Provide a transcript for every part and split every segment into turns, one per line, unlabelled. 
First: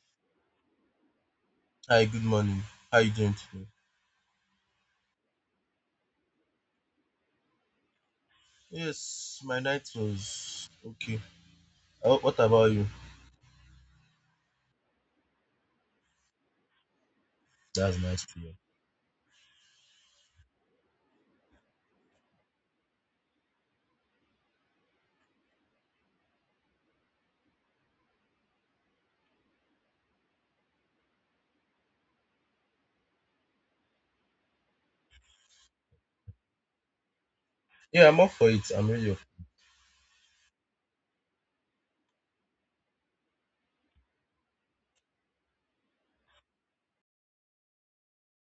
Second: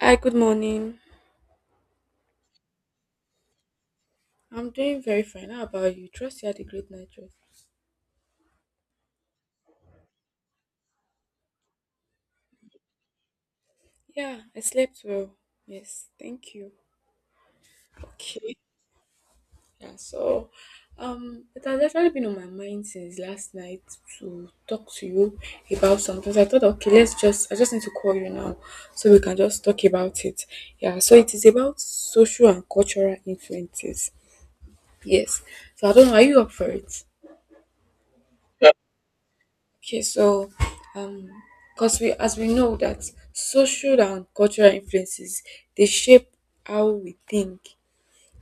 Hi, good morning.
Hi, good morning. How you doing today?
I'm doing very fine. How about you? Trust you had a great night rest.
Yes, my night was okay. What about you?
Yeah, I slept well. Yes, thank you.
That's nice to hear.
Okay. Yeah, so it has actually been on my mind since last night to talk to you about something. So I thought okay, let's just I just need to call you now so we can just talk about it. Yeah, so it is about social and cultural influences. Yes. So I don't know, are you up for it?
Yeah, I'm up for it. I'm really up.
Okay, so um, because we as we know that social and cultural influences they shape how we think,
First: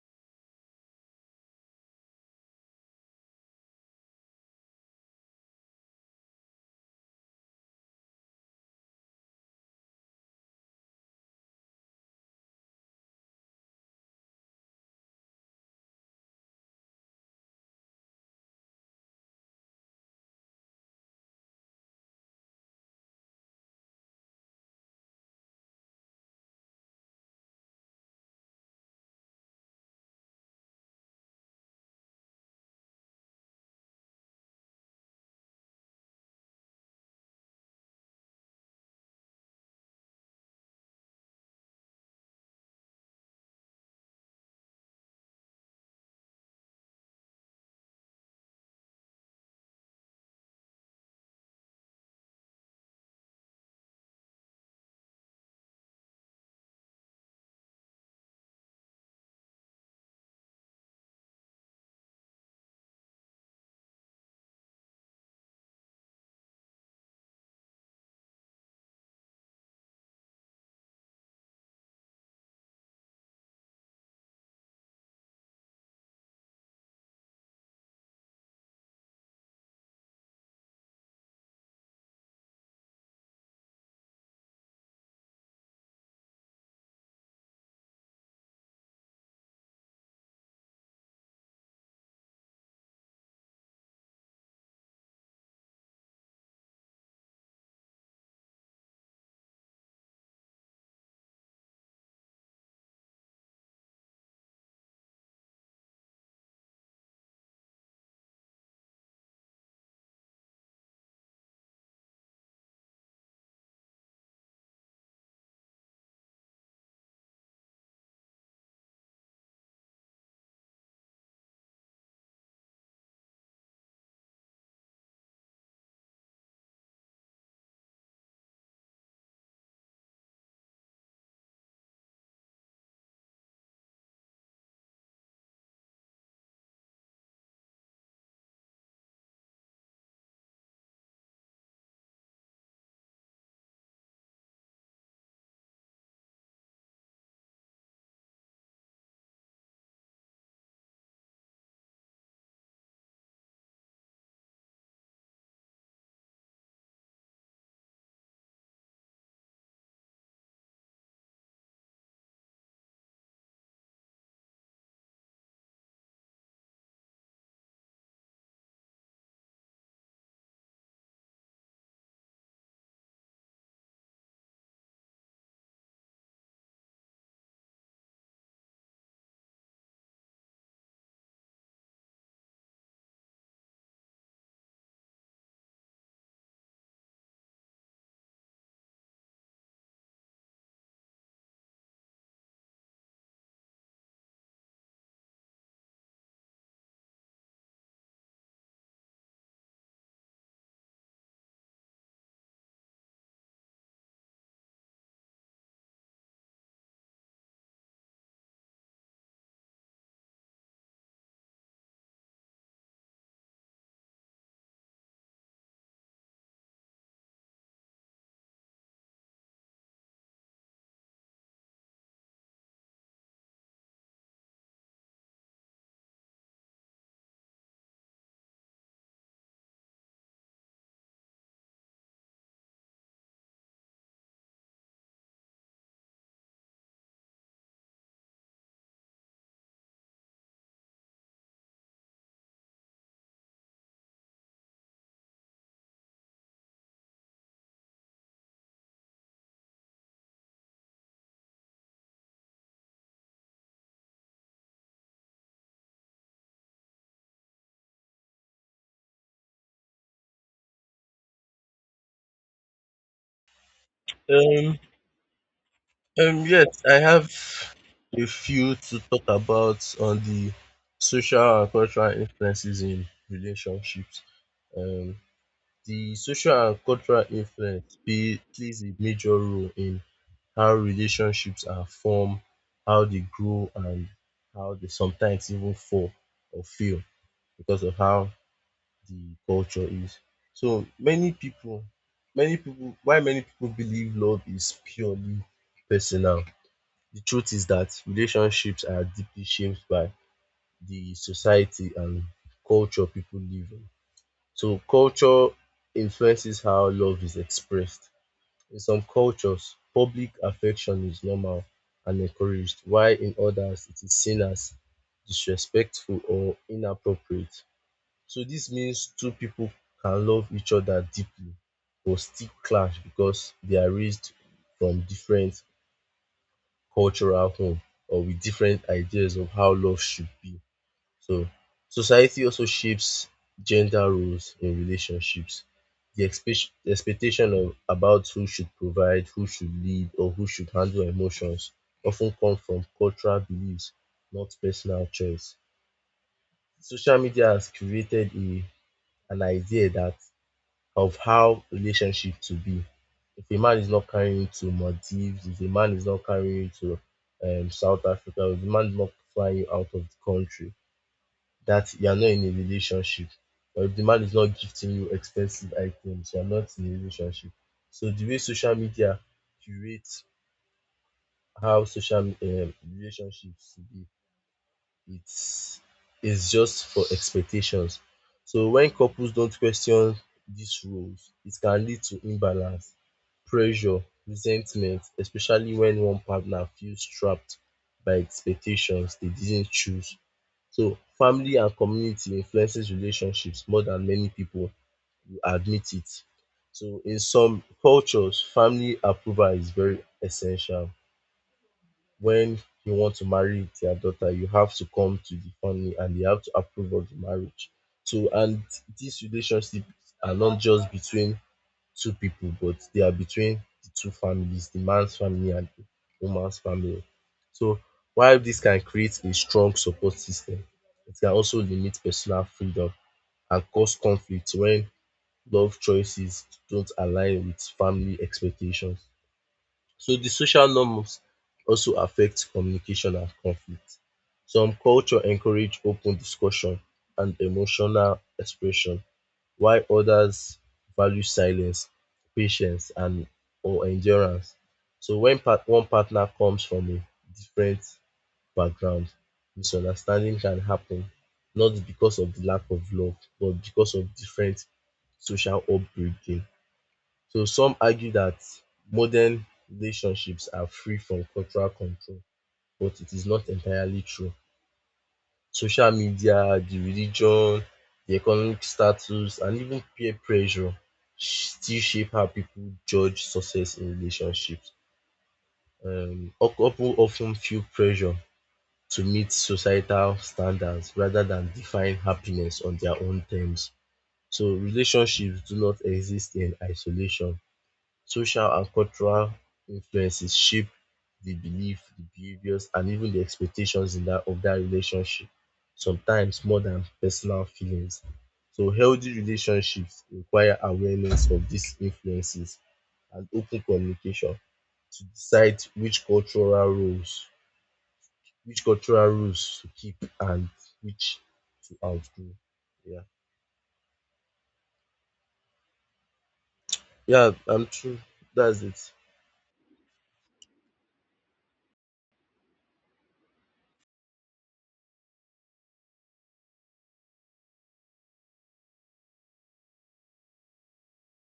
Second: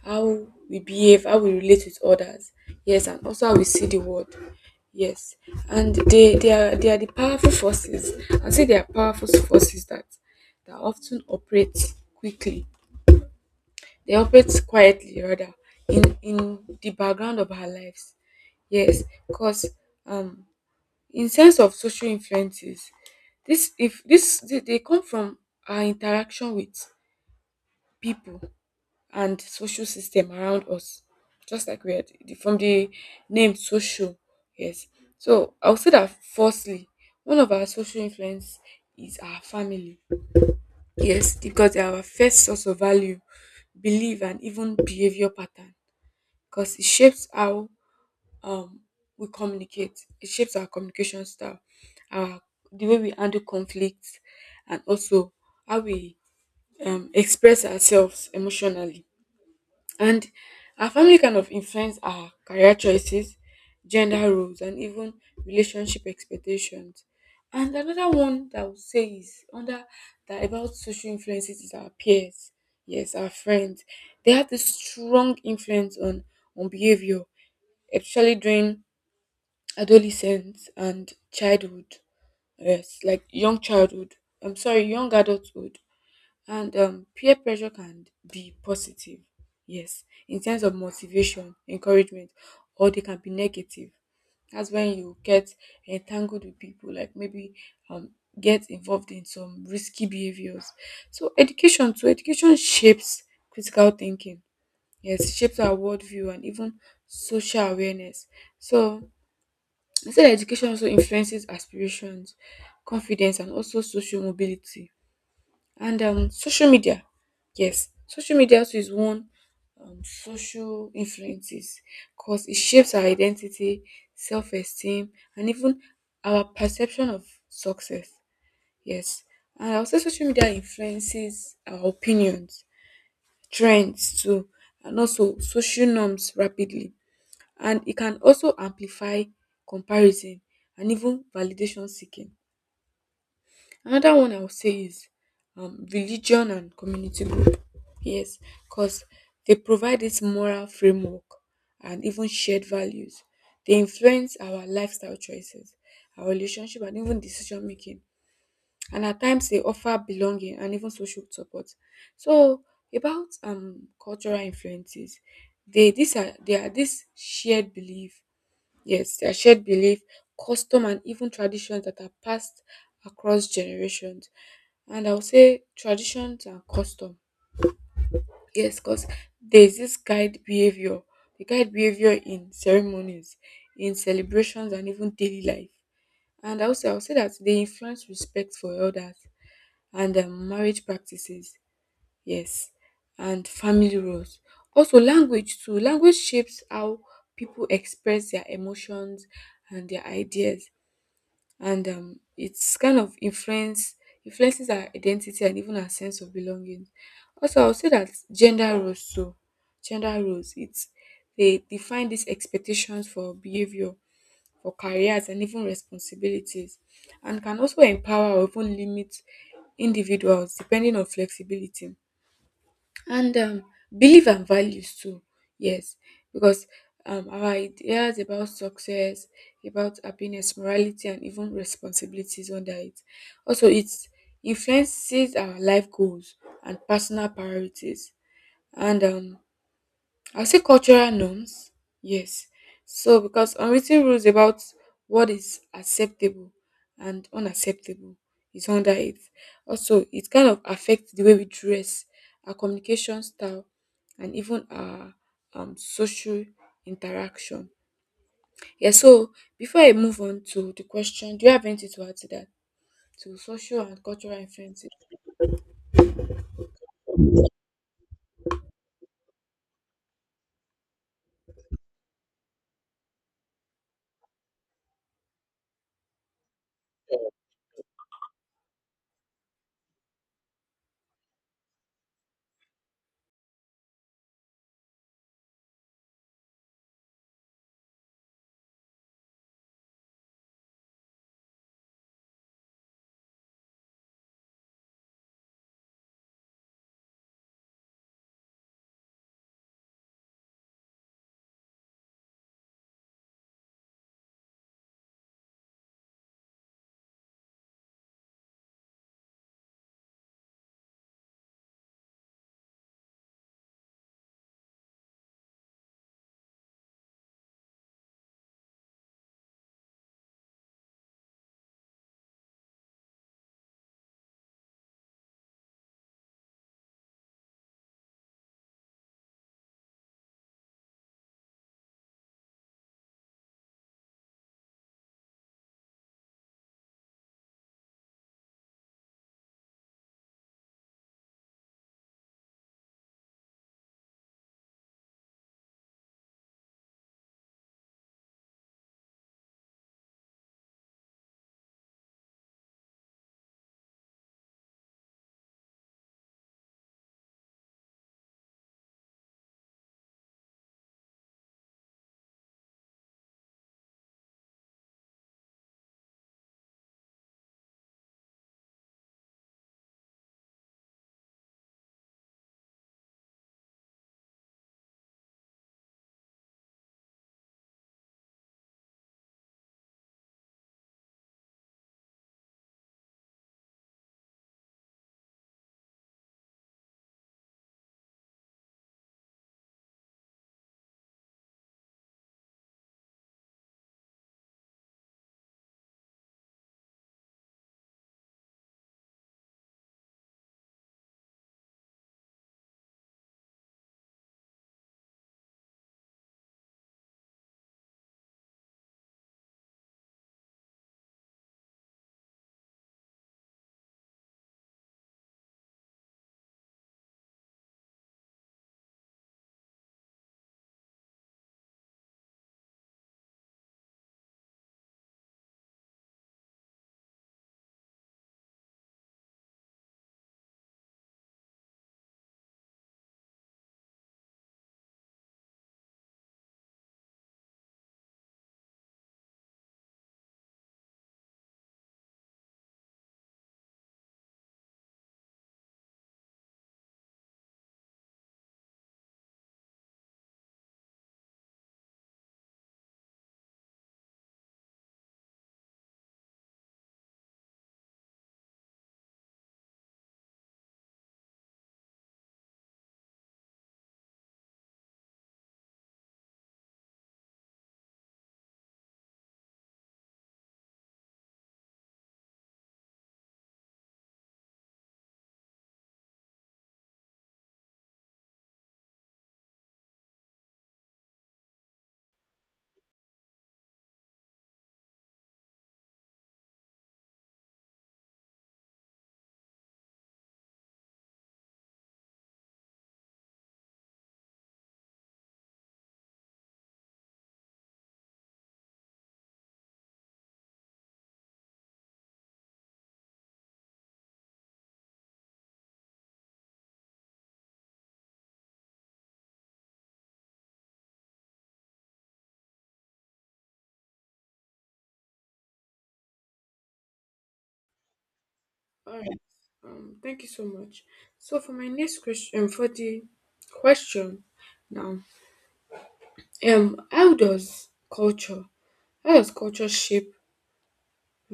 how we behave, how we relate with others. Yes, and also how we see the world. Yes, and they are the powerful forces. I say they are powerful forces that often operate quickly. They operate quietly rather in the background of our lives. Yes, because um in terms of social influences, this if this they come from our interaction with people and social system around us, just like from the name social. Yes. So I'll say that firstly, one of our social influence is our family. Yes, because they are our first source of value, belief, and even behavior pattern. Because it shapes how um we communicate. It shapes our communication style, our the way we handle conflicts, and also how we express ourselves emotionally. And our family kind of influence our career choices, gender roles, and even relationship expectations. And another one that I would say is under that about social influences is our peers. Yes, our friends. They have this strong influence on behavior, especially during adolescence and childhood, yes, like young childhood I'm sorry young adulthood. And peer pressure can be positive, yes, in terms of motivation, encouragement, or they can be negative. That's when you get entangled with people, like maybe um, get involved in some risky behaviors. So education too, education shapes critical thinking, yes, shapes our worldview and even social awareness. So I said education also influences aspirations, confidence, and also social mobility. And social media, yes, social media also is one social influences because it shapes our identity, self-esteem, and even our perception of success. Yes, and also social media influences our opinions, trends too, and also social norms rapidly, and it can also amplify comparison and even validation seeking. Another one I would say is religion and community group. Yes, because they provide this moral framework and even shared values. They influence our lifestyle choices, our relationship, and even decision making. And at times, they offer belonging and even social support. So, about cultural influences, they these are they are this shared belief. Yes, their shared belief, custom, and even traditions that are passed across generations. And I'll say traditions and custom. Yes, because there's this guide behavior, the guide behavior in ceremonies, in celebrations, and even daily life. And also, I'll say that they influence respect for elders and marriage practices. Yes, and family roles. Also, language too. Language shapes how people express their emotions and their ideas, and it's kind of influences our identity and even our sense of belonging. Also, I'll say that gender roles too. Gender roles. It's They define these expectations for behavior, for careers, and even responsibilities, and can also empower or even limit individuals depending on flexibility. And belief and values too, yes, because our ideas about success, about happiness, morality, and even responsibilities under it, also it influences our life goals and personal priorities. And I'll say cultural norms, yes. So, because unwritten rules about what is acceptable and unacceptable is under it. Also, it kind of affects the way we dress, our communication style, and even our social interaction. Yeah, so before I move on to the question, do you have anything to add to that? To social and cultural
Um,
influences?
yes, I have a few to talk about on the social and cultural influences in relationships. Um, the social and cultural plays a major role in how relationships are formed, how they grow, and how they sometimes even fall or fail. Because of how the culture is. So many people, why many people believe love is purely personal. The truth is that relationships are deeply shaped by the society and culture people live in. So culture influences how love is expressed. In some cultures, public affection is normal and encouraged, while in others it is seen as disrespectful or inappropriate. So this means two people can love each other deeply but still clash because they are raised from different cultural home or with different ideas of how love should be. So society also shapes gender roles in relationships. The expectation of about who should provide, who should lead, or who should handle emotions often come from cultural beliefs, not personal choice. Social media has created a an idea that of how relationship to be. If a man is not carrying you to Maldives, if a man is not carrying you to South Africa, if the man is not flying you out of the country, that you are not in a relationship. Or if the man is not gifting you expensive items, you are not in a relationship. So the way social media curates how social relationships should be it's it's just for expectations. So when couples don't question these rules, it can lead to imbalance, pressure, resentment, especially when one partner feels trapped by expectations they didn't choose. So family and community influences relationships more than many people will admit it. So in some cultures, family approval is very essential when you want to marry their daughter, you have to come to the family and they have to approve of the marriage. So, and these relationships are not just between two people, but they are between the two families, the man's family and the woman's family. So, while this can create a strong support system, it can also limit personal freedom and cause conflict when love choices don't align with family expectations. So the social norms also affect communication and conflict. Some culture encourage open discussion and emotional expression, while others value silence, patience and or endurance. So when part one partner comes from a different background, misunderstanding can happen, not because of the lack of love, but because of different social upbringing. So some argue that modern relationships are free from cultural control, but it is not entirely true. Social media, the religion, the economic status, and even peer pressure still shape how people judge success in relationships. Couple often feel pressure to meet societal standards rather than define happiness on their own terms. So relationships do not exist in isolation. Social and cultural influences shape the belief, the behaviors, and even the expectations in that of that relationship, sometimes more than personal feelings. So healthy relationships require awareness of these influences and open communication to decide which cultural roles which cultural rules to keep and which to outgrow. Yeah. Yeah, I'm true. That's it.
All right. Thank you so much. So for my next question, for the question now, how does culture, how does culture shape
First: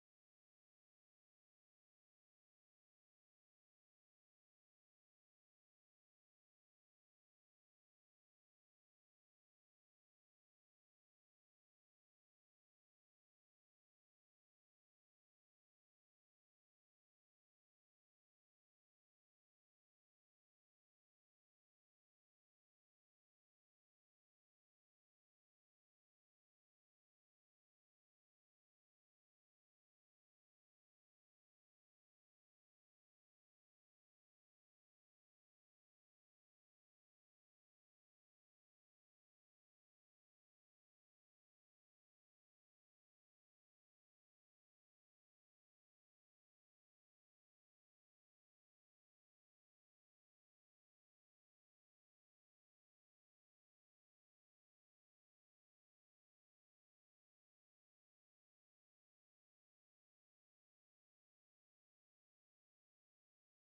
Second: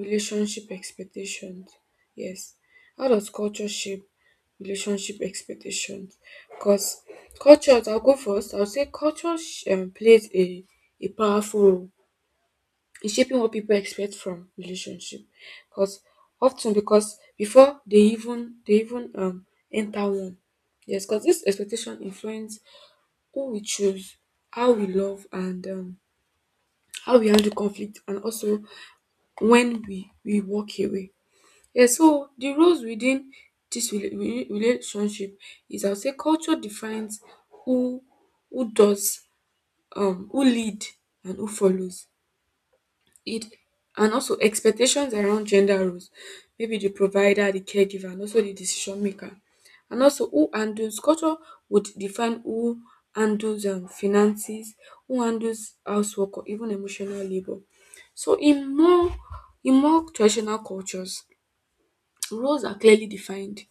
relationship expectations? Yes, how does culture shape relationship expectations? Because culture, I'll go first. I'll say culture plays a powerful role in shaping what people expect from relationship, because often, because before they even enter one. Yes, because this expectation influence who we choose, how we love, and how we handle conflict, and also when we walk away. Yeah, so the roles within this relationship is, I'll say culture defines who who does who lead and who follows it, and also expectations around gender roles, maybe the provider, the caregiver, and also the decision maker. And also who handles, culture would define who handles finances, who handles housework or even emotional labor. So in more, in more traditional cultures, roles are clearly defined,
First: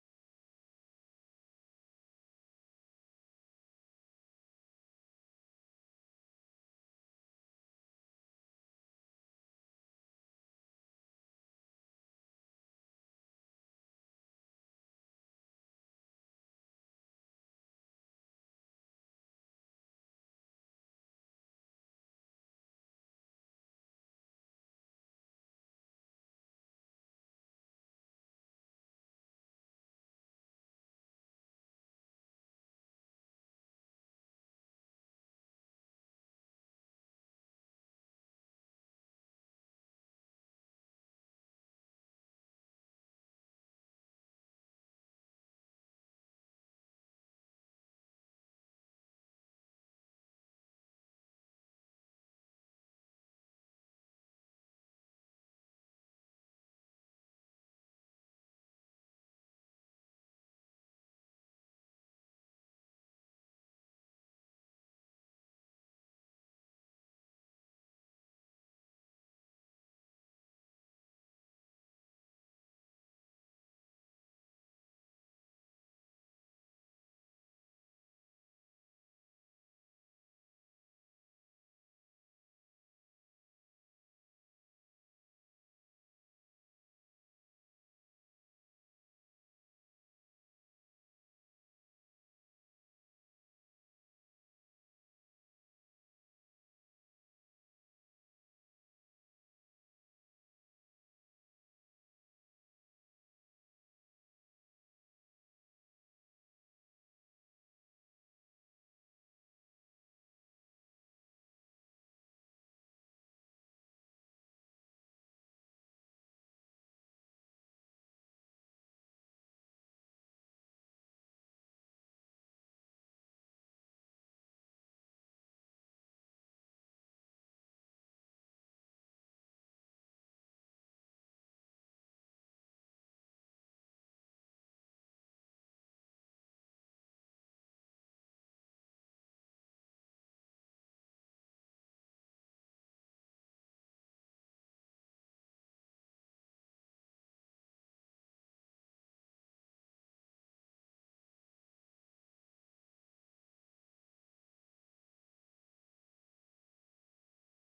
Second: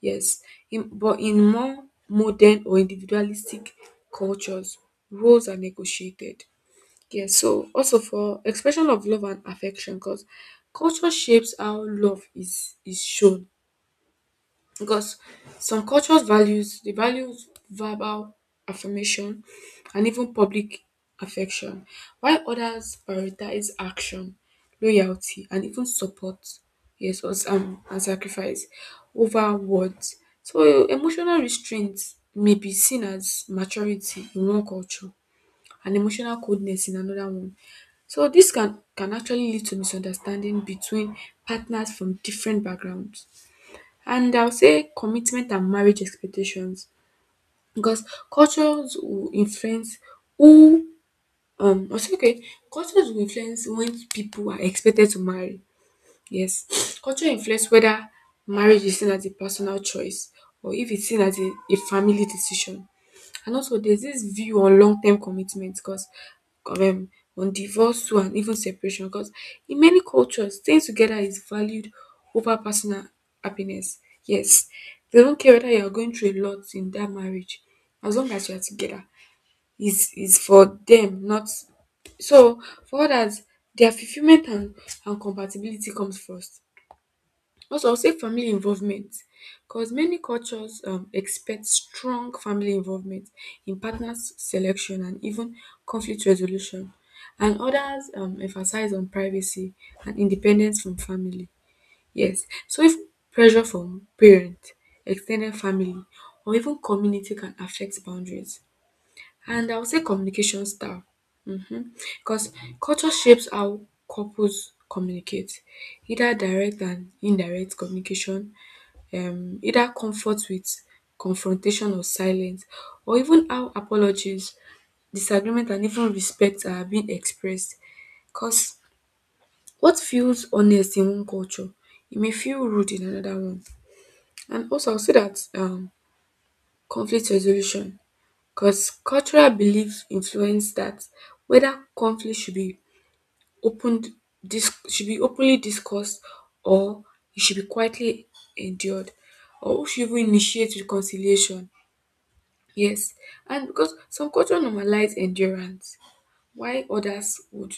yes, but in more modern or individualistic cultures, roles are negotiated. Yes, so also for expression of love and affection, because culture shapes how love is shown. Because some cultures values verbal affirmation and even public affection, while others prioritize action, loyalty, and even support. Yes, or and sacrifice over words. So emotional restraint may be seen as maturity in one culture and emotional coldness in another one, so this can actually lead to misunderstanding between partners from different backgrounds. And I'll say commitment and marriage expectations, because cultures will influence who, I'll say okay cultures will influence when people are expected to marry. Yes, culture influence whether marriage is seen as a personal choice or if it's seen as a family decision. And also, there's this view on long term commitment, because um, on divorce too and even separation. Because in many cultures, staying together is valued over personal happiness. Yes, they don't care whether you are going through a lot in that marriage, as long as you are together. Is for them, not so for others. Their fulfillment and compatibility comes first. Also, I'll say family involvement, because many cultures expect strong family involvement in partners selection and even conflict resolution, and others emphasize on privacy and independence from family. Yes, so if pressure from parent, extended family, or even community can affect boundaries, and I would say communication style. Mhm. Because culture shapes how couples communicate, either direct and indirect communication, either comfort with confrontation or silence, or even how apologies, disagreement, and even respect are being expressed. Because what feels honest in one culture, it may feel rude in another one. And also, I'll say that conflict resolution. 'Cause cultural beliefs influence that, whether conflict opened should be openly discussed, or it should be quietly endured, or who should even initiate reconciliation. Yes, and because some culture normalize endurance, why others would,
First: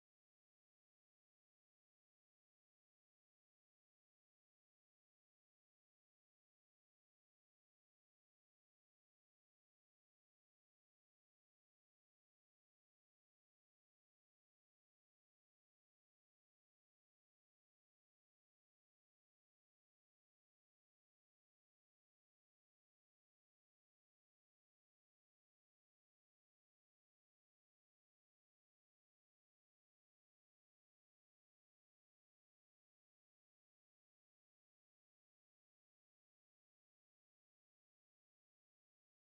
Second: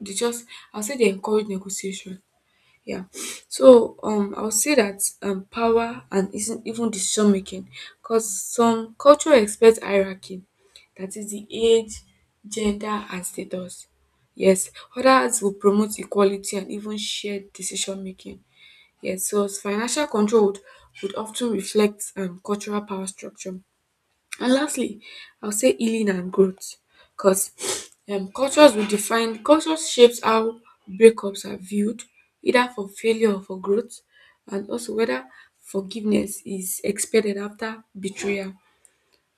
they just I'll say they encourage negotiation. Yeah. So I would say that power and isn't even decision making, because some culture expect hierarchy, that is the age, gender, and status. Yes, others will promote equality and even shared decision making. Yes, so financial control would often reflect cultural power structure. And lastly, I'll say healing and growth, because cultures will define, cultures shapes how breakups are viewed, either for failure or for growth, and also whether forgiveness is expected after betrayal,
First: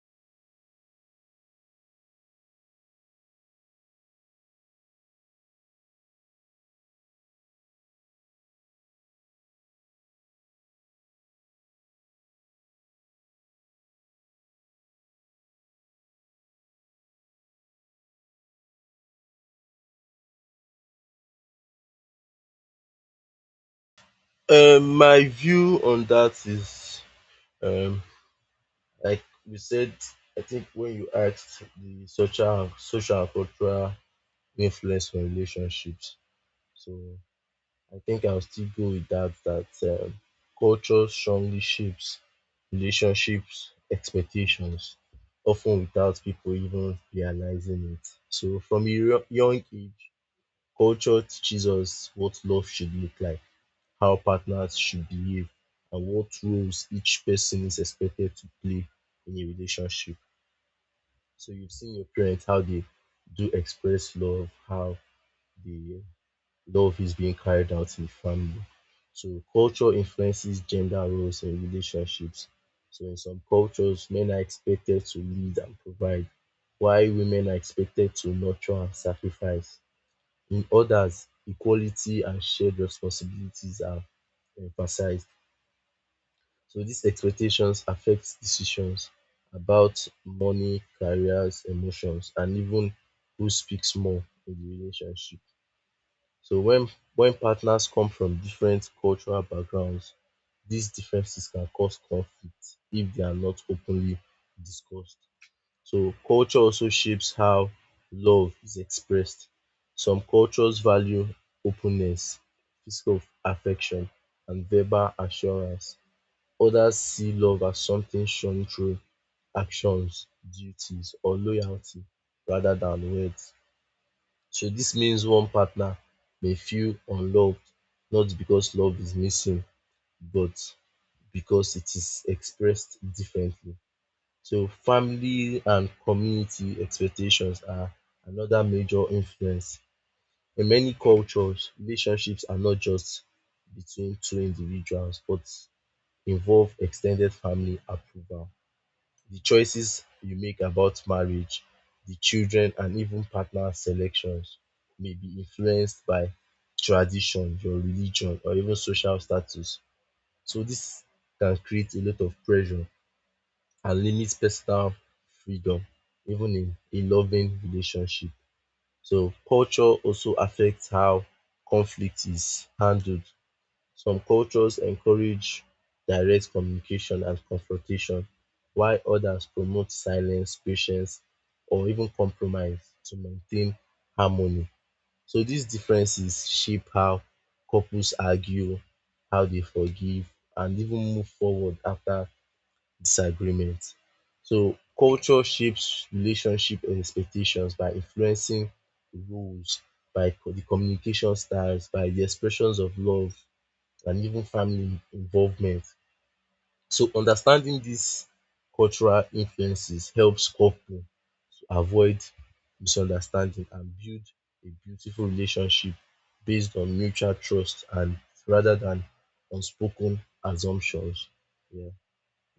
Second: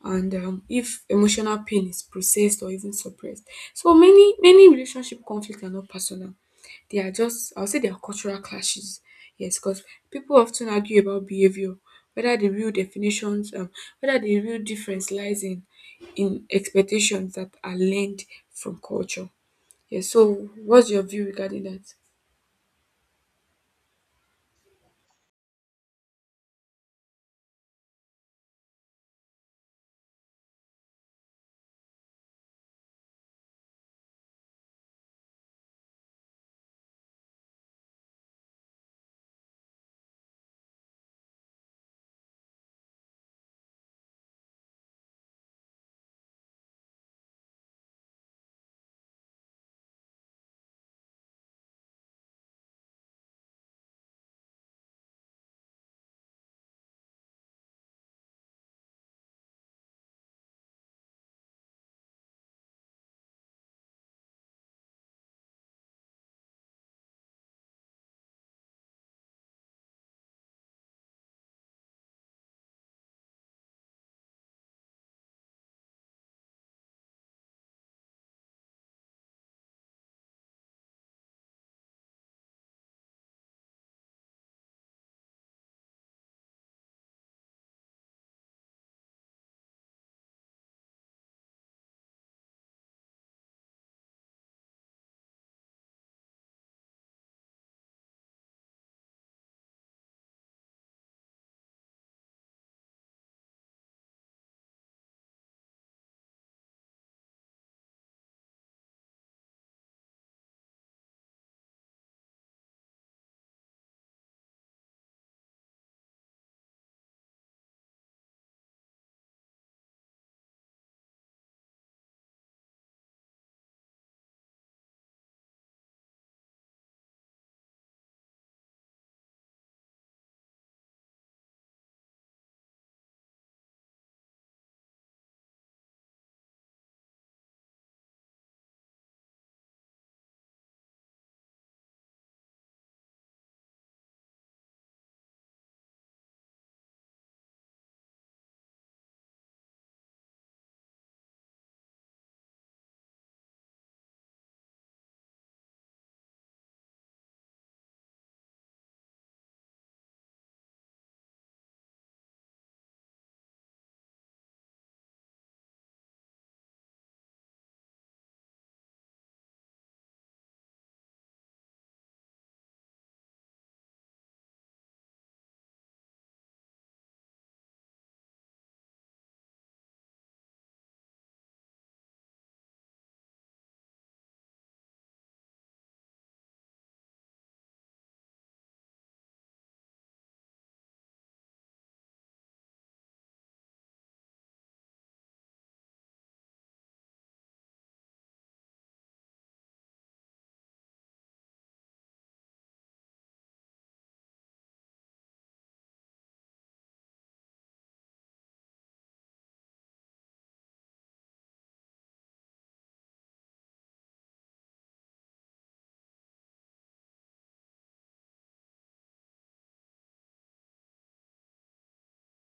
and if emotional pain is processed or even suppressed. So many, many relationship conflicts are not personal. They are just, I'll say they are cultural clashes. Yes, because people often argue about behavior, whether the real definitions, um, whether the real difference lies in expectations that are learned from culture. Yes. So what's your view regarding that?
My view on that is um like we said, I think when you asked the social and cultural influence on relationships, so I think I'll still go with that. That culture strongly shapes relationships expectations, often without people even realizing it. So from a young age, culture teaches us what love should look like, how partners should behave, and what roles each person is expected to play in a relationship. So you've seen your parents how they do express love, how the love is being carried out in the family. So culture influences gender roles and relationships. So in some cultures, men are expected to lead and provide, while women are expected to nurture and sacrifice. In others, equality and shared responsibilities are emphasized. So these expectations affect decisions about money, careers, emotions and even who speaks more in the relationship. So when partners come from different cultural backgrounds, these differences can cause conflict if they are not openly discussed. So culture also shapes how love is expressed. Some cultures value openness, physical affection and verbal assurance. Others see love as something shown through actions, duties, or loyalty rather than words. So this means one partner may feel unloved not because love is missing, but because it is expressed differently. So family and community expectations are another major influence. In many cultures, relationships are not just between two individuals, but involve extended family approval the choices you make about marriage, the children, and even partner selections may be influenced by tradition, your religion, or even social status. So this can create a lot of pressure and limit personal freedom, even in a loving relationship. So culture also affects how conflict is handled. Some cultures encourage direct communication and confrontation, while others promote silence, patience, or even compromise to maintain harmony. So these differences shape how couples argue, how they forgive, and even move forward after disagreement. So culture shapes relationship expectations by influencing the rules, by the communication styles, by the expressions of love, and even family involvement. So understanding these cultural influences helps couples to avoid misunderstanding and build a beautiful relationship based on mutual trust and rather than unspoken assumptions. Yeah,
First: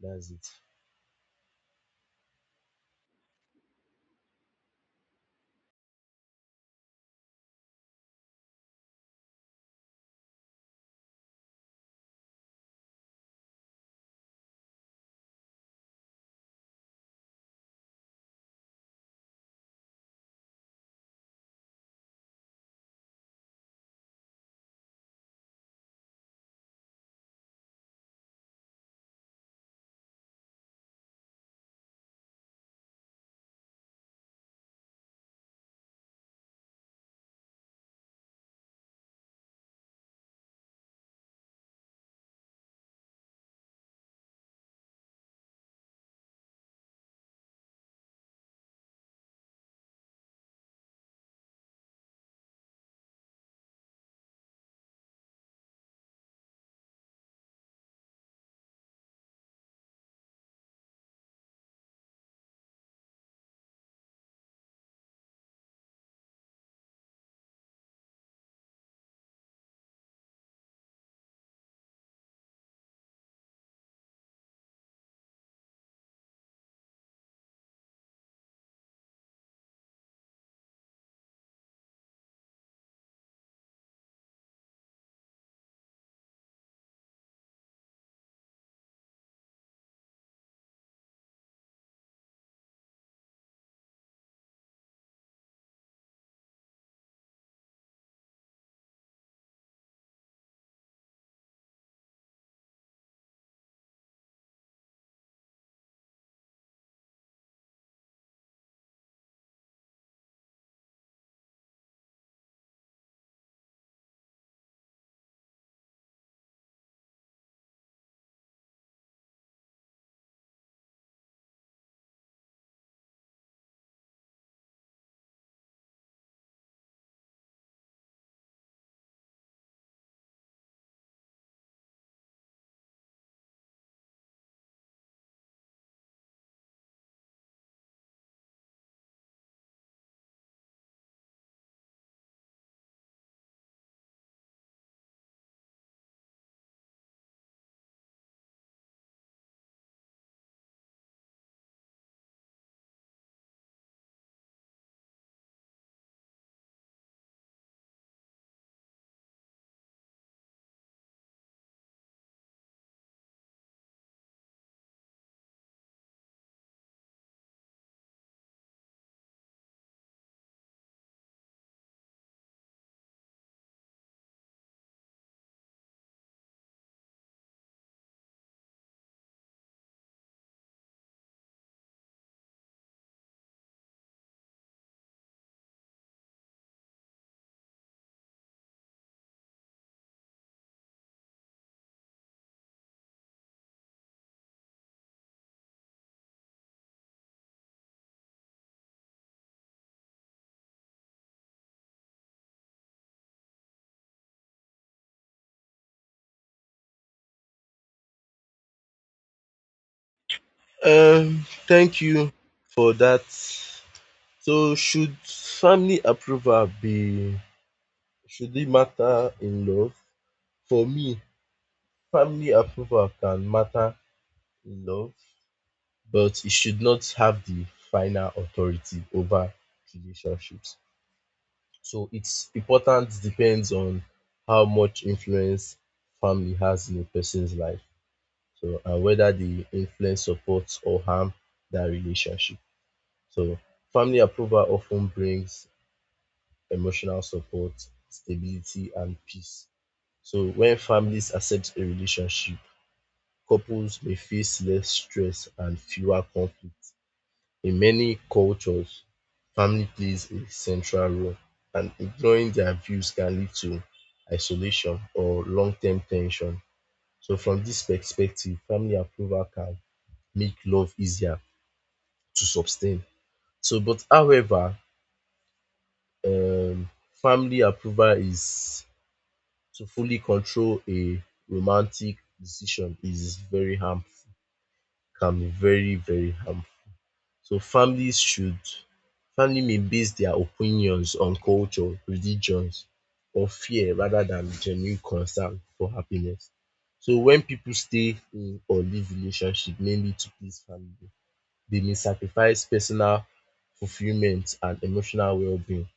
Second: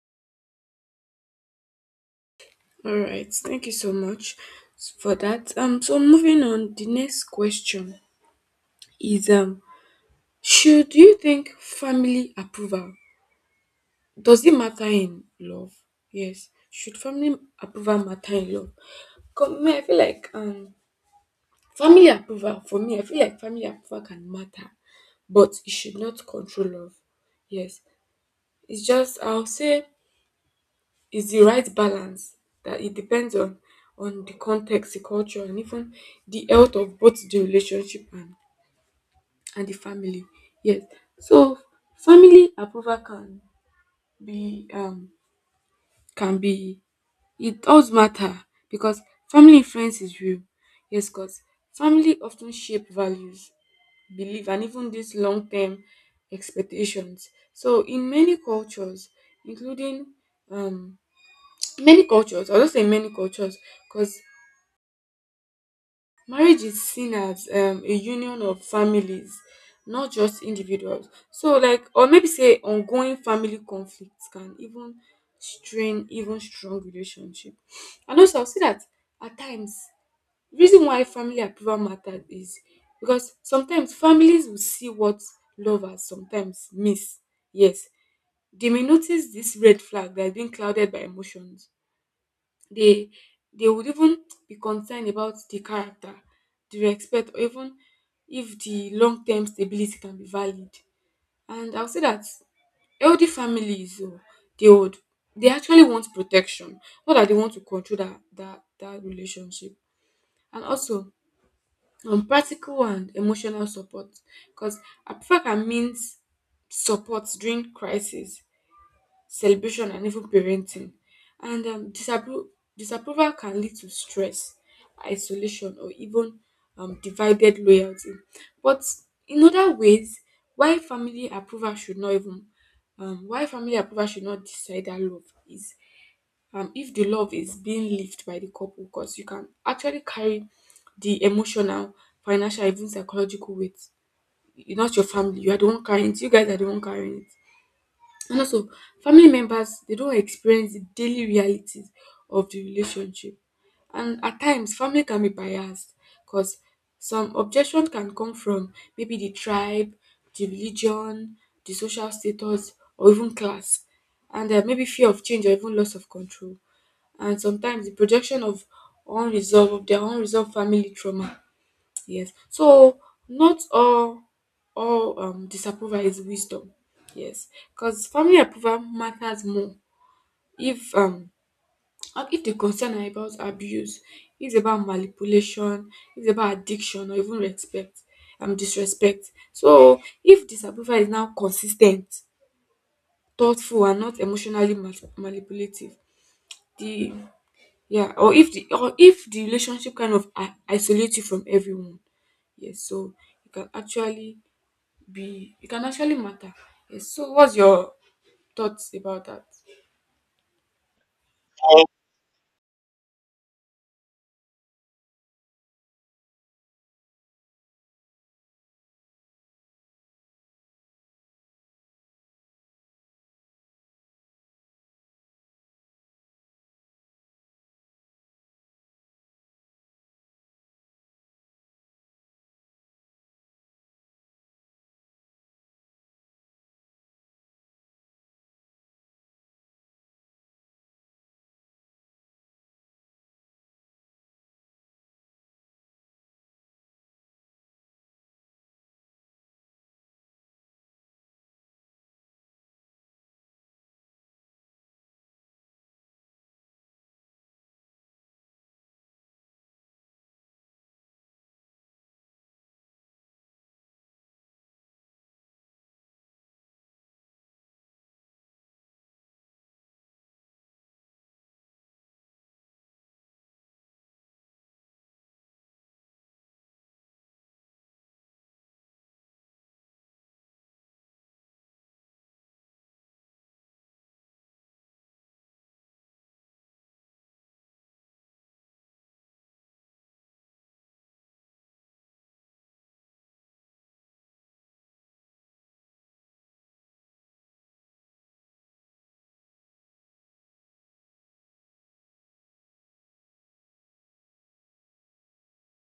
that's it.
All right. Thank you so much for that. So moving on, the next question is should you think family approval, does it matter in love? Yes. Should family approval matter in love? 'Cause me, I feel like family approval, for me, I feel like family approval can matter, but it should not control love. Yes. It's just, I'll say it's the right balance, that it depends on the context, the culture, and even the health of both the relationship and the family. Yes. So family approval can be um be, it does matter because family influence is real. Yes, because family often shape values, belief, and even these long term expectations. So, in many cultures, including um, I'll just say many cultures, because marriage is seen as a union of families, not just individuals. So, like, or maybe say ongoing family conflicts can even strain even strong relationship. And also, I'll say that at times, reason why family approval matters is because sometimes families will see what lovers sometimes miss. Yes, they may notice this red flag that is being clouded by emotions, they they would even be concerned about the character, the respect, or even if the long term stability can be valid. And I'll say that healthy families, oh, they would they actually want protection, not that they want to control that relationship. And also practical and emotional support, because Africa means support during crisis, celebration, and even parenting. And disapproval can lead to stress, isolation, or even divided loyalty. But in other ways, why family approval should not even why family approval should not decide that love is if the love is being lived by the couple, because you can actually carry the emotional, financial, even psychological weight. You're not your family, you are the one carrying it, you guys are the one carrying it. And also, family members, they don't experience the daily realities of the relationship, and at times family can be biased, because some objection can come from maybe the tribe, the religion, the social status, or even class, and maybe fear of change or even loss of control, and sometimes the projection of unresolved of their unresolved family trauma. Yes. So not all disapproval is wisdom. Yes. Because family approval matters more if and if the concern are about abuse, it's about manipulation, it's about addiction or even respect, um, disrespect. So if disapproval is now consistent, thoughtful and not emotionally manipulative, the yeah, or if the relationship kind of isolates you from everyone. Yes, so you can actually be it can actually matter. Yes. So what's your thoughts about that?
Thank you for that. So, should family approval be should it matter in love? For me, family approval can matter in love, but it should not have the final authority over relationships. So its importance depends on how much influence family has in a person's life. So and whether the influence supports or harm that relationship. So family approval often brings emotional support, stability and peace. So when families accept a relationship, couples may face less stress and fewer conflicts. In many cultures, family plays a central role, and ignoring their views can lead to isolation or long term tension. So, from this perspective, family approval can make love easier to sustain. So, but however, um, family approval is to fully control a romantic decision is very harmful, can be very, very harmful. So families should family may base their opinions on culture, religions or fear rather than genuine concern for happiness. So when pipu stay in or leave relationship mainly to please family, they may sacrifice personal fulfilment and emotional wellbeing.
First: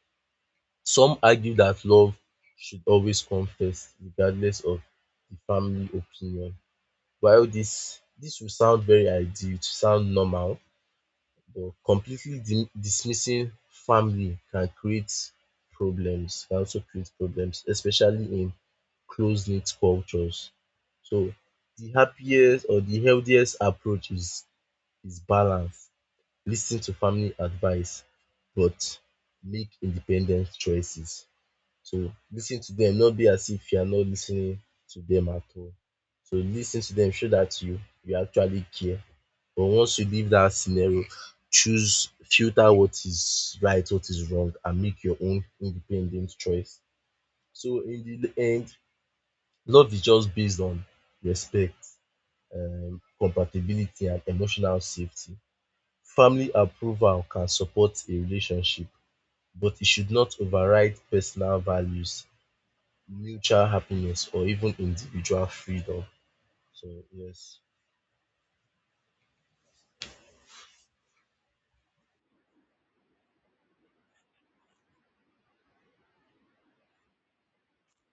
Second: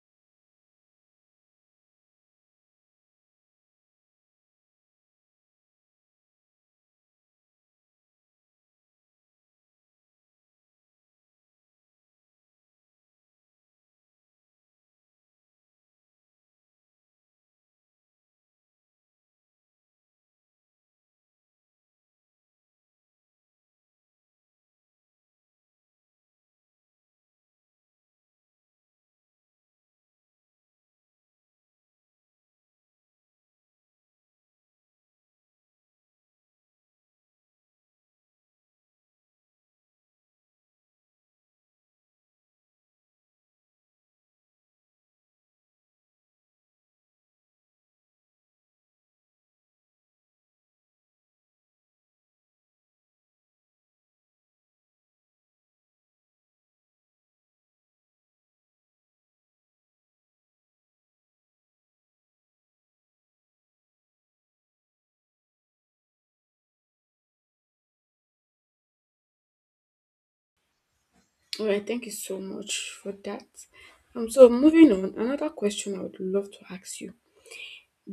Some argue that love should always come first regardless of the family opinion. While dis will sound very ideal, it will sound normal. But completely dismissing family can create problems, can also create problems, especially in close knit cultures. So the happiest or the healthiest approach is balance. Lis to family advice but make independent choices. So listening to them, not be as if you are not listening to them at all. So listening to them show that you actually care. But once you leave that scenario, choose filter what is right, what is wrong, and make your own independent choice. So in the end, love is just based on respect, compatibility, and emotional safety. Family approval can support a relationship, but it should not override personal values mutual happiness or even individual freedom. So yes,
All right, thank you so much for that. So moving on, another question I would love to ask you,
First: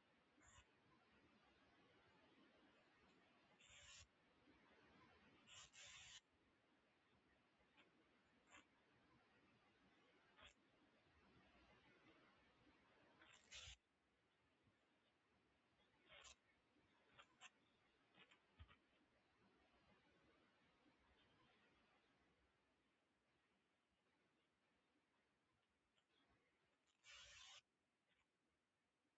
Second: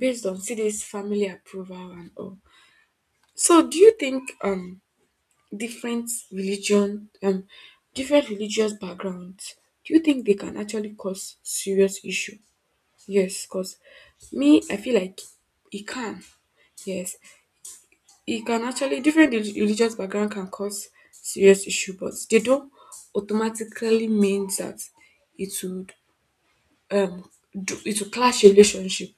based on see this family approval and all. So do you think different religion um different religious backgrounds, do you think they can actually cause serious issue? Yes, cause me, I feel like it can. Yes, it can actually — different religious background can cause serious issue, but they don't automatically mean that it would um it will clash relationship,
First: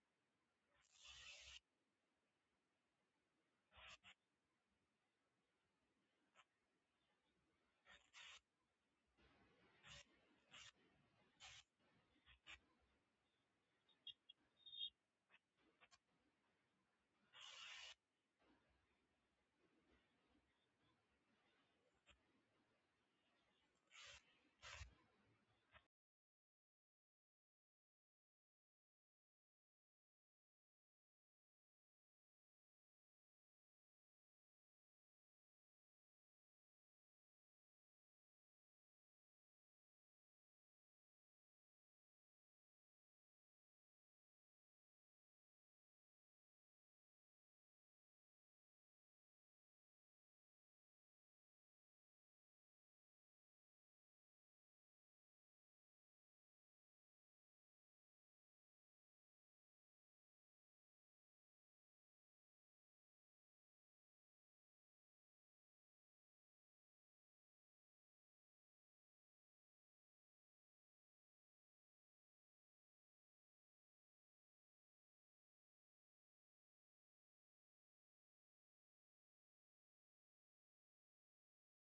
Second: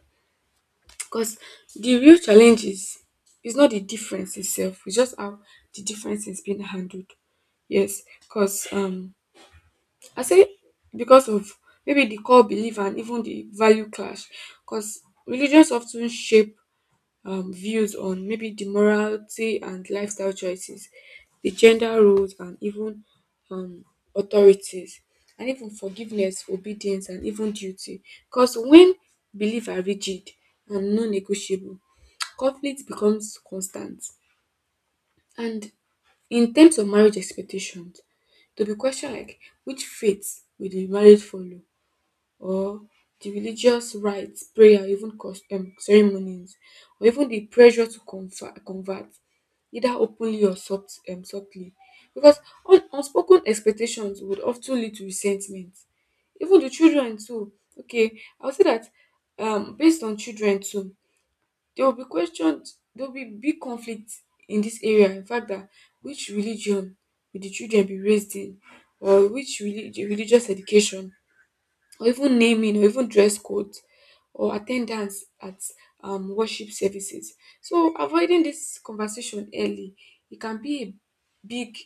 because the real challenge is not the difference itself, it's just how the difference is being handled. Yes because um i say because of maybe the core belief and even the value clash, because religions often shape views on maybe the morality and lifestyle choices, the gender roles, and even um, authorities, and even forgiveness, obedience, and even duty. Because when beliefs are rigid and non negotiable, conflict becomes constant. And in terms of marriage expectations, there'll be questions like which faith will the marriage follow, or the religious rites, prayer, even ceremonies, or even the pressure to convert either openly or softly, because unspoken expectations would often lead to resentment. Even the children too. Okay, I'll say that based on children too, there will be questioned. There will be big conflict in this area. In fact, that which religion will the children be raised in, or which religious education, or even naming, or even dress codes, or attendance at worship services. So avoiding this conversation early, it can be a big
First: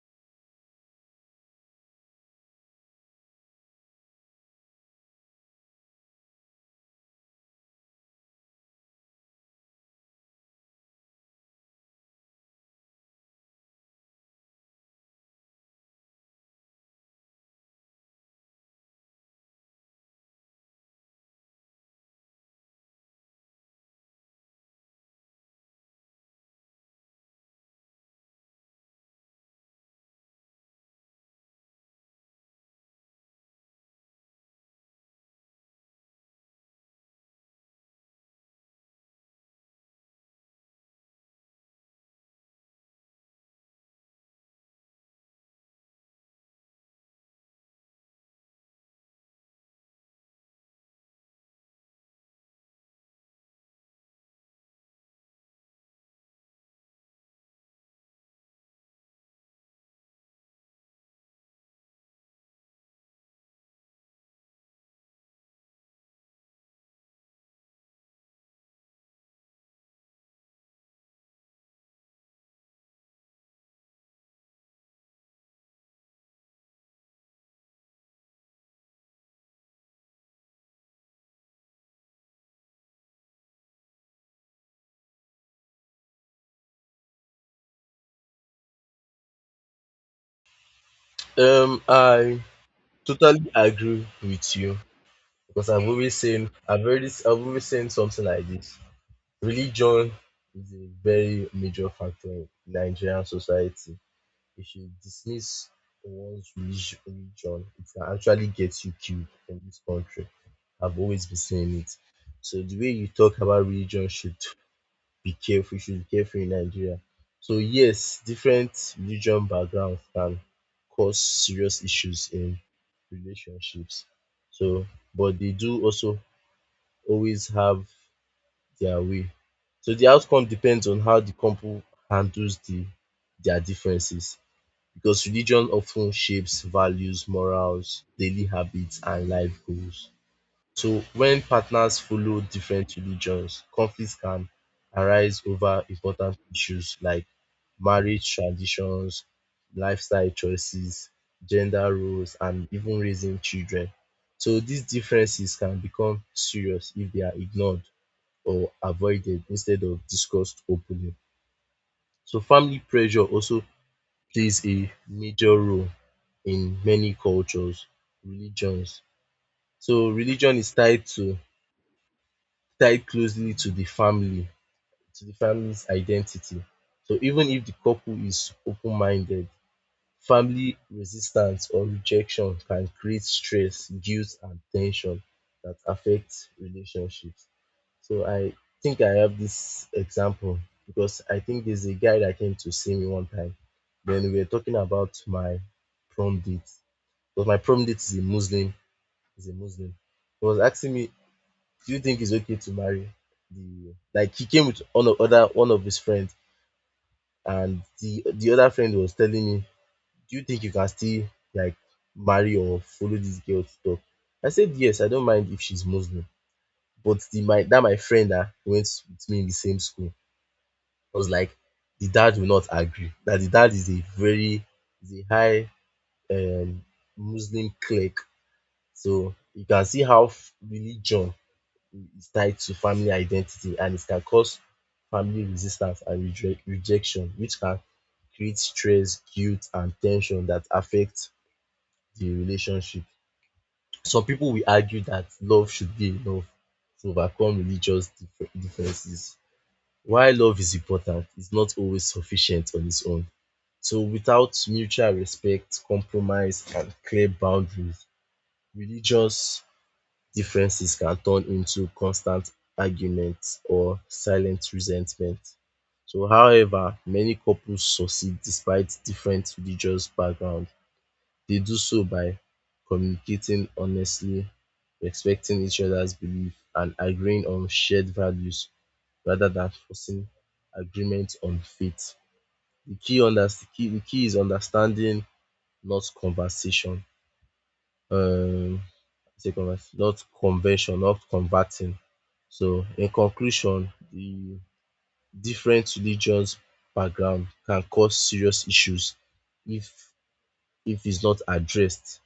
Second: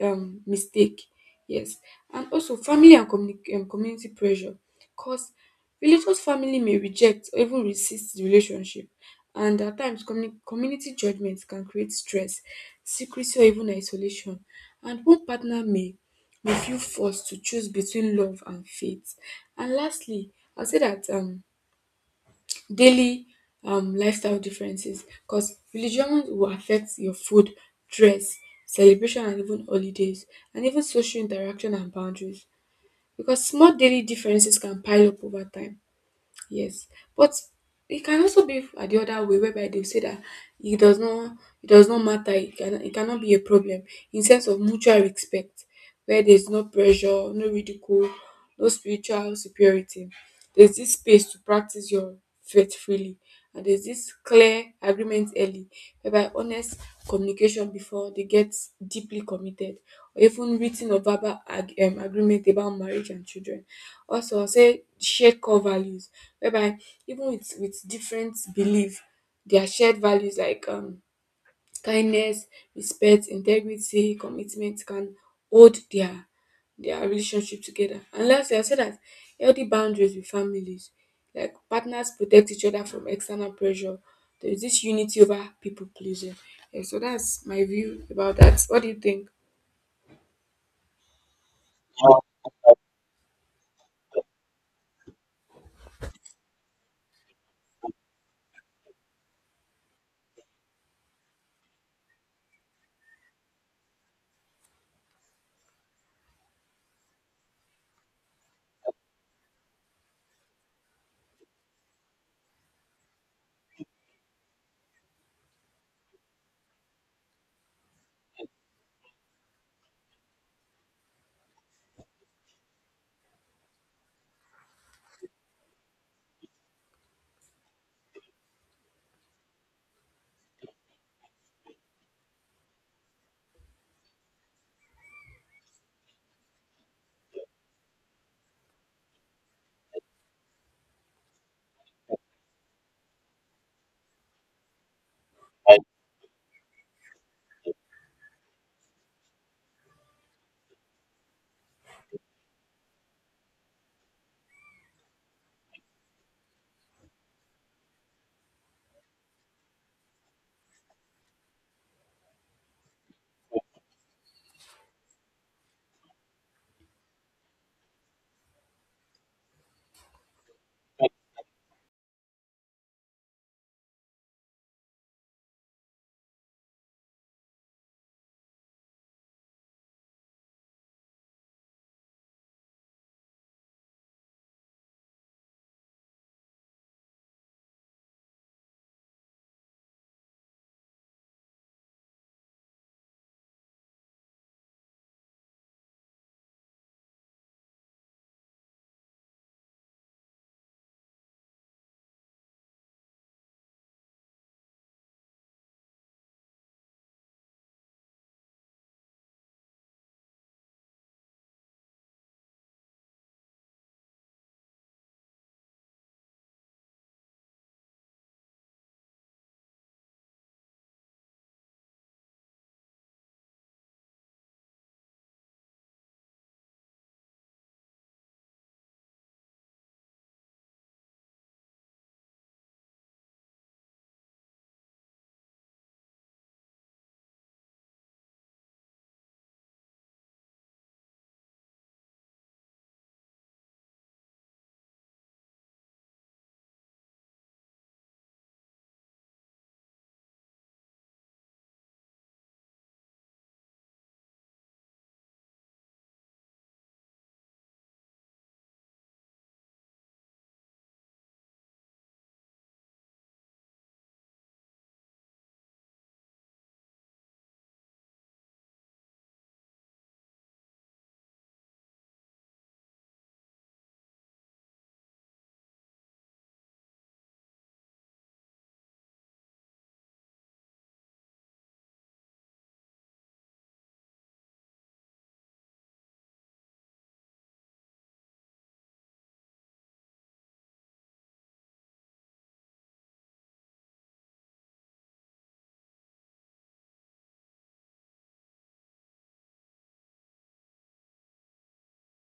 mistake. Yes, and also family and community pressure, because religious family may reject or even resist the relationship, and at times community judgments can create stress, secrecy, or even isolation, and one partner may we feel forced to choose between love and faith. And lastly, I'll say that daily lifestyle differences, because religion will affect your food, dress, celebration, and even holidays, and even social interaction and boundaries. Because small daily differences can pile up over time. Yes, but it can also be the other way whereby they say that it does not it does not matter. It cannot be a problem in sense of mutual respect, where there's no pressure, no ridicule, no spiritual superiority. There's this space to practice your faith freely, and there's this clear agreement early, whereby honest communication before they get deeply committed, or even written or verbal agreement about marriage and children. Also, I'll say shared core values, whereby even with different belief, their shared values like kindness, respect, integrity, commitment can hold their relationship together. And lastly, I said that healthy boundaries with families, like partners protect each other from external pressure, there is this unity over people pleasing. Yeah, so that's my view about that. What do you think?
I totally agree with you because I've always seen something like this. Religion is a very major factor in Nigerian society. If you dismiss one's religion, it can actually get you killed in this country. I've always been saying it. So the way you talk about religion should be careful. You should be careful in Nigeria. So yes, different religion backgrounds can cause serious issues in relationships. So, but they do also always have their way. So the outcome depends on how the couple handles their differences because religion often shapes values, morals, daily habits, and life goals. So when partners follow different religions, conflicts can arise over important issues like marriage traditions, lifestyle choices, gender roles, and even raising children. So these differences can become serious if they are ignored or avoided instead of discussed openly. So family pressure also plays a major role in many cultures, religions. So religion is tied closely to the family to the family's identity. So even if the couple is open-minded, family resistance or rejection can create stress, guilt and tension that affects relationships. So I think I have this example because I think there's a guy that came to see me one time. Then we were talking about my prom date. Because my prom date is a Muslim, is a Muslim. He was asking me do you think it's okay to marry the like he came with one of other one of his friends and the other friend was telling me, do you think you can still like marry or follow this girl to talk? I said yes, I don't mind if she's Muslim. But the my that my friend that went with me in the same school was like the dad will not agree. That the dad is a very is a high um Muslim cleric. So you can see how religion is tied to family identity and it can cause family resistance and rejection, which can create stress, guilt, and tension that affect the relationship. Some people will argue that love should be enough to overcome religious differences. While love is important, it's not always sufficient on its own. So, without mutual respect, compromise, and clear boundaries, religious differences can turn into constant arguments or silent resentment. So, however, many couples succeed despite different religious background. They do so by communicating honestly, respecting each other's belief, and agreeing on shared values rather than forcing agreement on faith. The key unders- the key is understanding, not conversation. Um, not convention, not converting. So, in conclusion, the different religious background can cause serious issues if if it's not addressed.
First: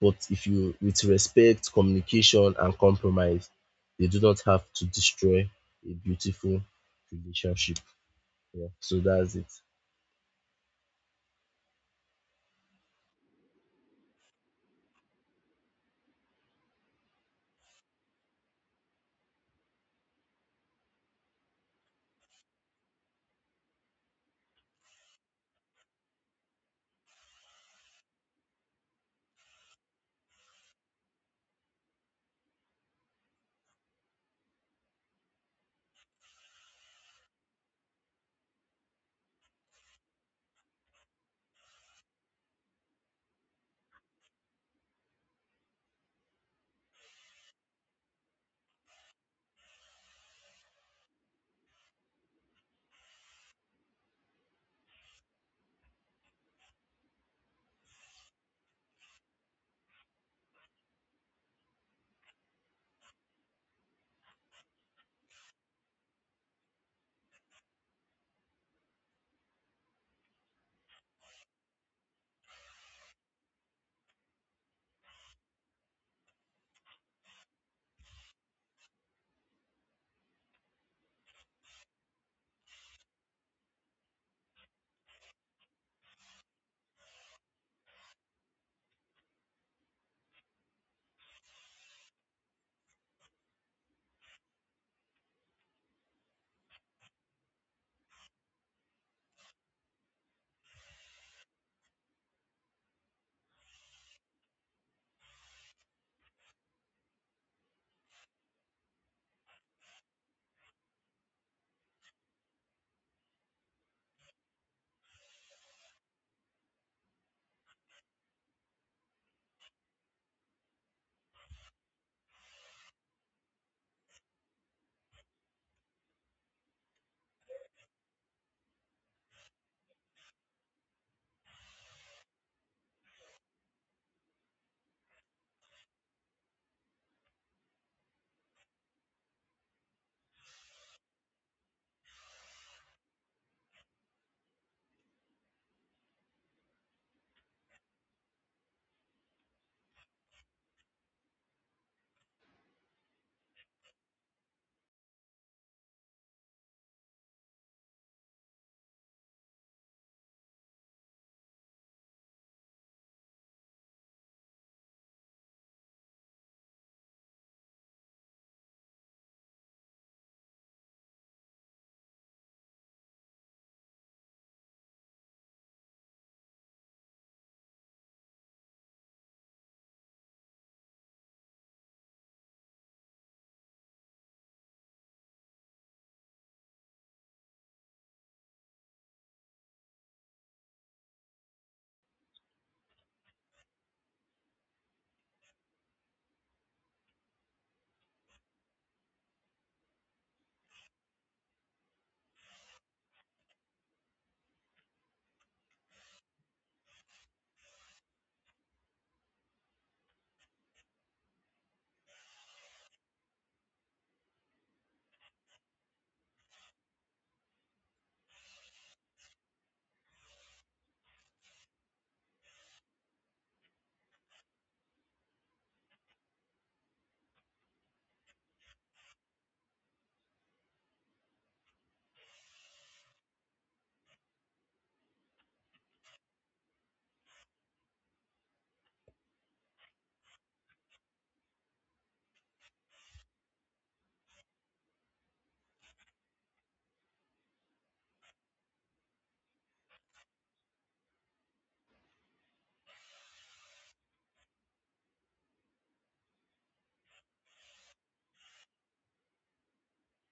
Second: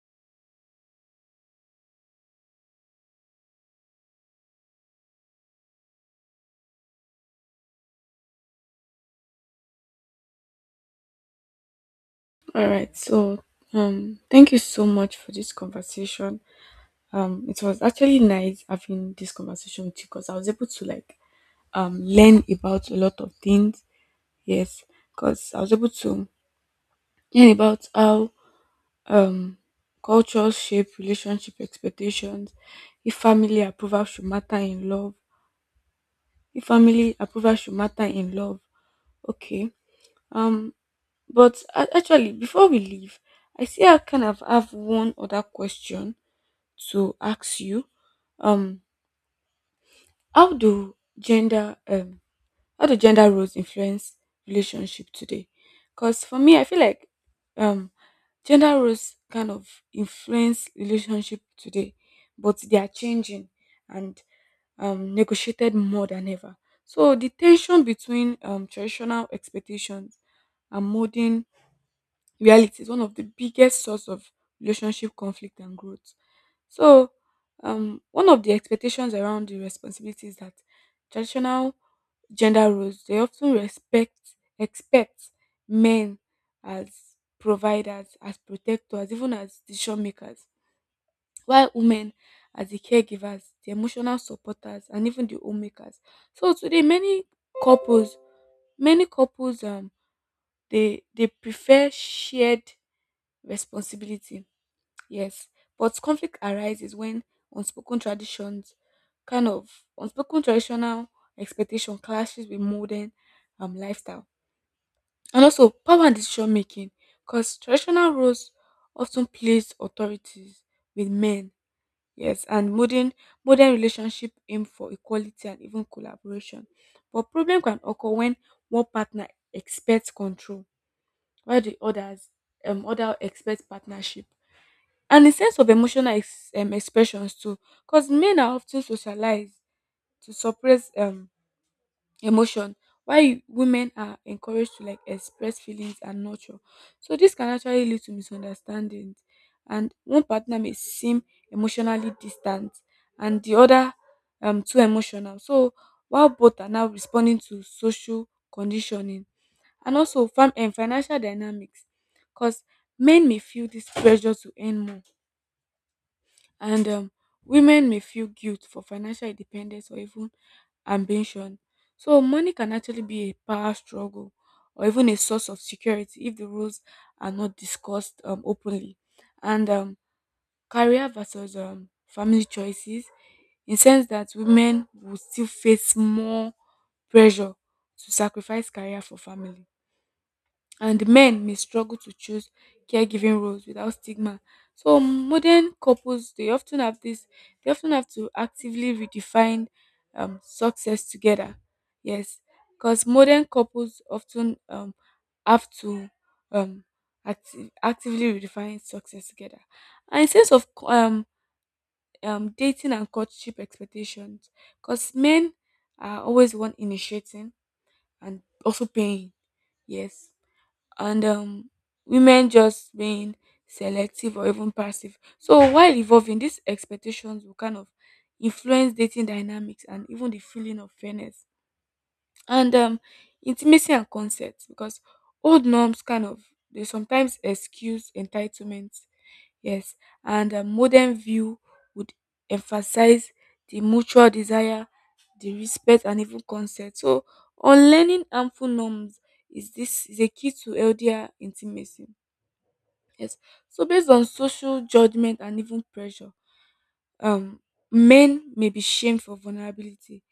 But if you with respect, communication and compromise, they do not have to destroy a beautiful relationship. Yeah, so that's it.
All right, so thank you so much for this conversation. It was actually nice having this conversation with you because I was able to learn about a lot of things. Yes, because I was able to learn about how um cultures shape relationship expectations, if family approval should matter in love, if family approval should matter in love. Okay. Um, but actually, before we leave, I see I kind of have one other question to ask you. Um, How do gender um how do gender roles influence relationship today? Because for me, I feel like um gender roles kind of influence relationship today, but they are changing and negotiated more than ever. So the tension between traditional expectations and modern reality is one of the biggest source of relationship conflict and growth. So, one of the expectations around the responsibility is that traditional gender roles, they often respect expect men as providers, as protectors, even as decision makers, while women as the caregivers, the emotional supporters, and even the homemakers. So today, couples, many couples, they prefer shared responsibility. Yes, but conflict arises when unspoken traditions, kind of unspoken traditional expectation clashes with modern lifestyle. And also power and decision making, because traditional roles often place authorities with men. Yes, and modern relationship aim for equality and even collaboration. But problem can occur when one partner expects control, while the other expects partnership, and a sense of emotional expressions too, because men are often socialized to suppress emotion, while women are encouraged to like express feelings and nurture. So this can actually lead to misunderstandings, and one partner may seem emotionally distant and the other too emotional, so while both are now responding to social conditioning. And also fam- and financial dynamics, because men may feel this pressure to earn more, and women may feel guilt for financial independence or even ambition. So money can actually be a power struggle or even a source of security if the rules are not discussed openly. And career versus family choices, in sense that women will still face more pressure to sacrifice career for family, and men may struggle to choose caregiving roles without stigma. So modern couples, they often have to actively redefine success together. Yes, because modern couples often have to um, actively redefine success together. And in sense of dating and courtship expectations, because men are always the one initiating and also paying. Yes, and women just being selective or even passive. So while evolving, these expectations will kind of influence dating dynamics and even the feeling of fairness, and intimacy and consent, because old norms kind of they sometimes excuse entitlement. Yes, and a modern view would emphasize the mutual desire, the respect, and even consent. So unlearning harmful norms is this is a key to healthier intimacy. Yes. So based on social judgment and even pressure, um, men may be shamed for vulnerability,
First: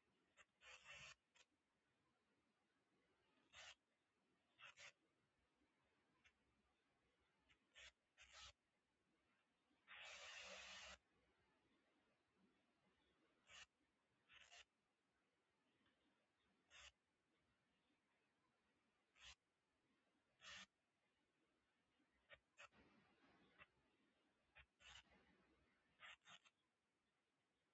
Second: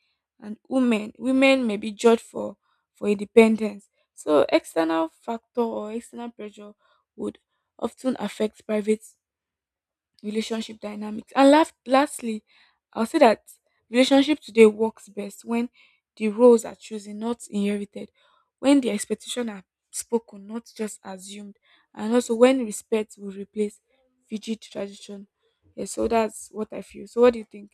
and women may be judged for independence. So external factor or external pressure would often affect private relationship dynamics. And lastly, I'll say that relationship today works best when the roles are chosen, not inherited, when the expectations are spoken, not just assumed, and also when respect will replace rigid tradition. Yeah, so that's what I feel. So what do you think?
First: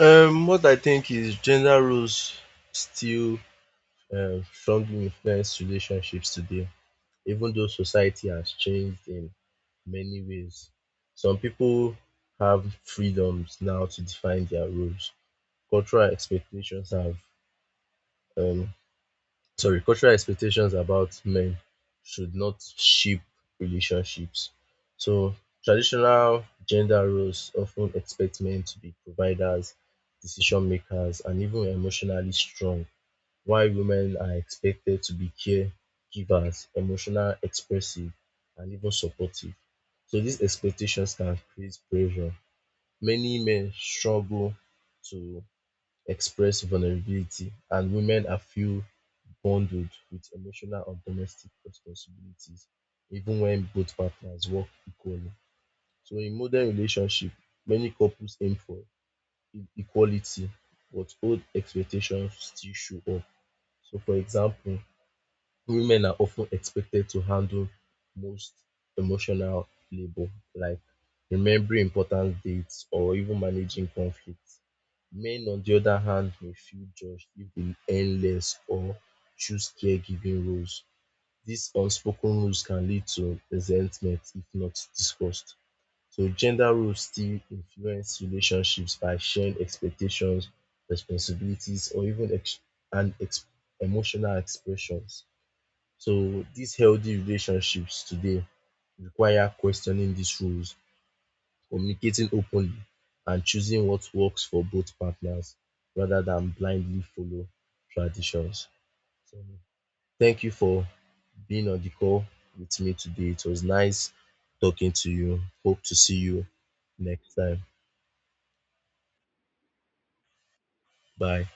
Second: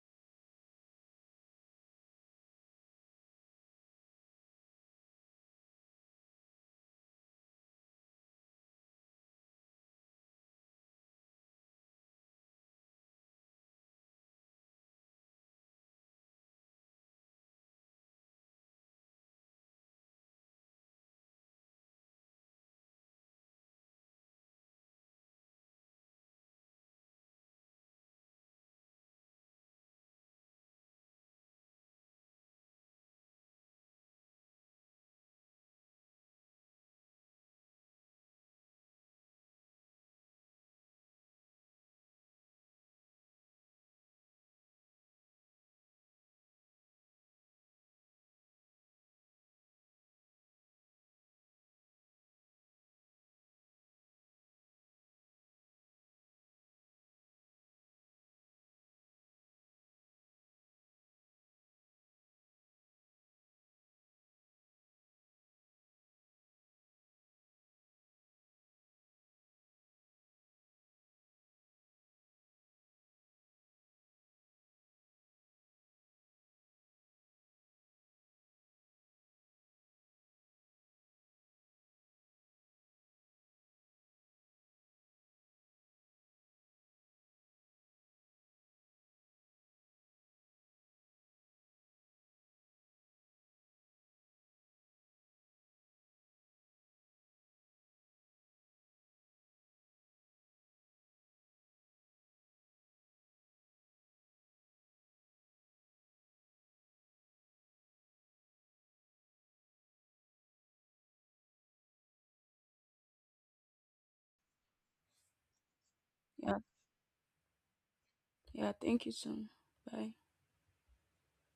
What I think is gender roles still strongly influence relationships today, even though society has changed in many ways. Some people have freedoms now to define their roles. Cultural expectations have um cultural expectations about men should not shape relationships. So traditional gender roles often expect men to be providers, decision makers, and even emotionally strong. Why women are expected to be caregivers, emotional, expressive and even supportive. So these expectations can create pressure. Many men struggle to express vulnerability and women are feel bundled with emotional and domestic responsibilities even when both partners work equally. So in modern relationship, many couples aim for equality but old expectations still show up. So for example, women are often expected to handle most emotional labor, like remembering important dates or even managing conflicts. Men, on the other hand, may feel judged if they earn less or choose caregiving roles. These unspoken rules can lead to resentment if not discussed. So, gender roles still influence relationships by sharing expectations, responsibilities, or even and ex- emotional expressions. So these healthy relationships today require questioning these rules, communicating openly, and choosing what works for both partners rather than blindly follow traditions. So thank you for being on the call with me today. It was nice talking to you. Hope to see you
Yeah,
next time.
yeah, thank you so. Bye.
Bye.